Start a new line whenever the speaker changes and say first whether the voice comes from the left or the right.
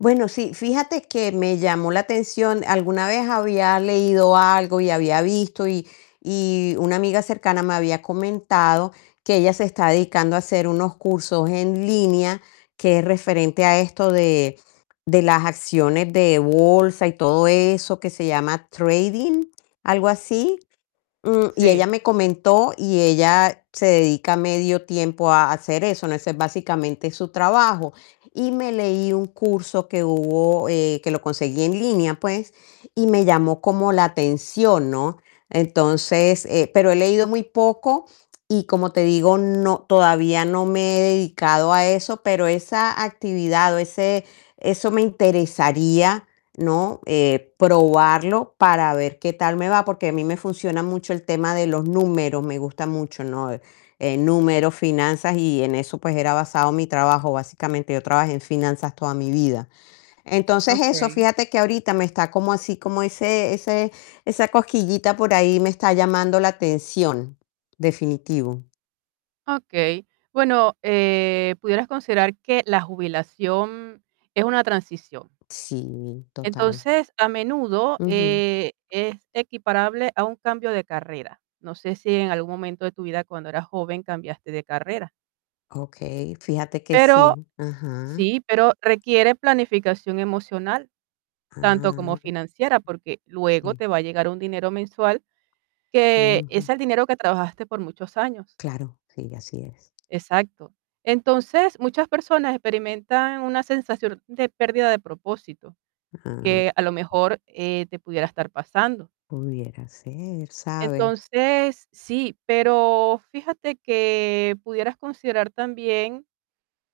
left: Bueno, sí, fíjate que me llamó la atención. Alguna vez había leído algo y había visto y y una amiga cercana me había comentado que ella se está dedicando a hacer unos cursos en línea, que es referente a esto de de las acciones de bolsa y todo eso que se llama trading, algo así. Mm, y ella
right: Sí.
left: me comentó y ella se dedica medio tiempo a hacer eso, ¿no? Ese es básicamente su trabajo. Y me leí un curso que hubo, eh, que lo conseguí en línea, pues, y me llamó como la atención, ¿no? Entonces, eh, pero he leído muy poco y como te digo, no todavía no me he dedicado a eso, pero esa actividad o ese eso me interesaría, ¿no? Eh, probarlo para ver qué tal me va, porque a mí me funciona mucho el tema de los números, me gusta mucho, ¿no? Eh, números, finanzas y en eso, pues, era basado mi trabajo. Básicamente, yo trabajé en finanzas toda mi vida. Entonces, eso,
right: Okey.
left: fíjate que ahorita me está como así como ese ese esa cosquillita por ahí me está llamando la atención, definitivo.
right: Okey, bueno, eh, pudieras considerar que la jubilación es una transición.
left: Sí, total.
right: Entonces, a menudo,
left: Ujú.
right: eh, es equiparable a un cambio de carrera. No sé si en algún momento de tu vida cuando eras joven cambiaste de carrera.
left: Okey, fíjate que
right: Pero
left: sí. Ajá.
right: sí, pero requiere planificación emocional tanto como
left: Ah.
right: financiera, porque luego te
left: Sí.
right: va a llegar un dinero mensual que es
left: Ujú.
right: el dinero que trabajaste por muchos años.
left: Claro, sí, así es.
right: Exacto. Entonces, muchas personas experimentan una sensación de pérdida de propósito,
left: Ah.
right: que a lo mejor, eh, te pudiera estar pasando.
left: Pudiera ser, ¿sabes?
right: Entonces, sí, pero fíjate que pudieras considerar también,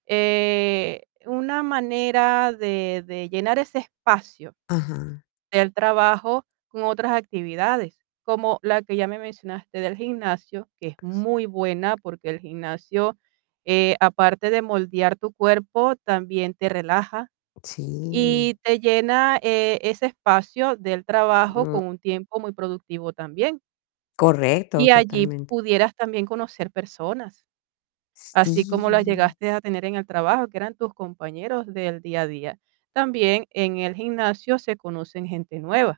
right: eh, una manera de de llenar ese espacio
left: Ajá.
right: del trabajo con otras actividades, como la que ya me mencionaste del gimnasio, que es muy buena, porque el gimnasio, eh, aparte de moldear tu cuerpo, también te relaja
left: Sí.
right: y te llena, eh, ese espacio del trabajo
left: Mm.
right: con un tiempo muy productivo también. Y
left: Correcto,
right: allí
left: totalmente.
right: pudieras también conocer personas Así como las
left: Sí.
right: llegaste a tener en el trabajo, que eran tus compañeros del día a día. También en el gimnasio se conocen gente nueva.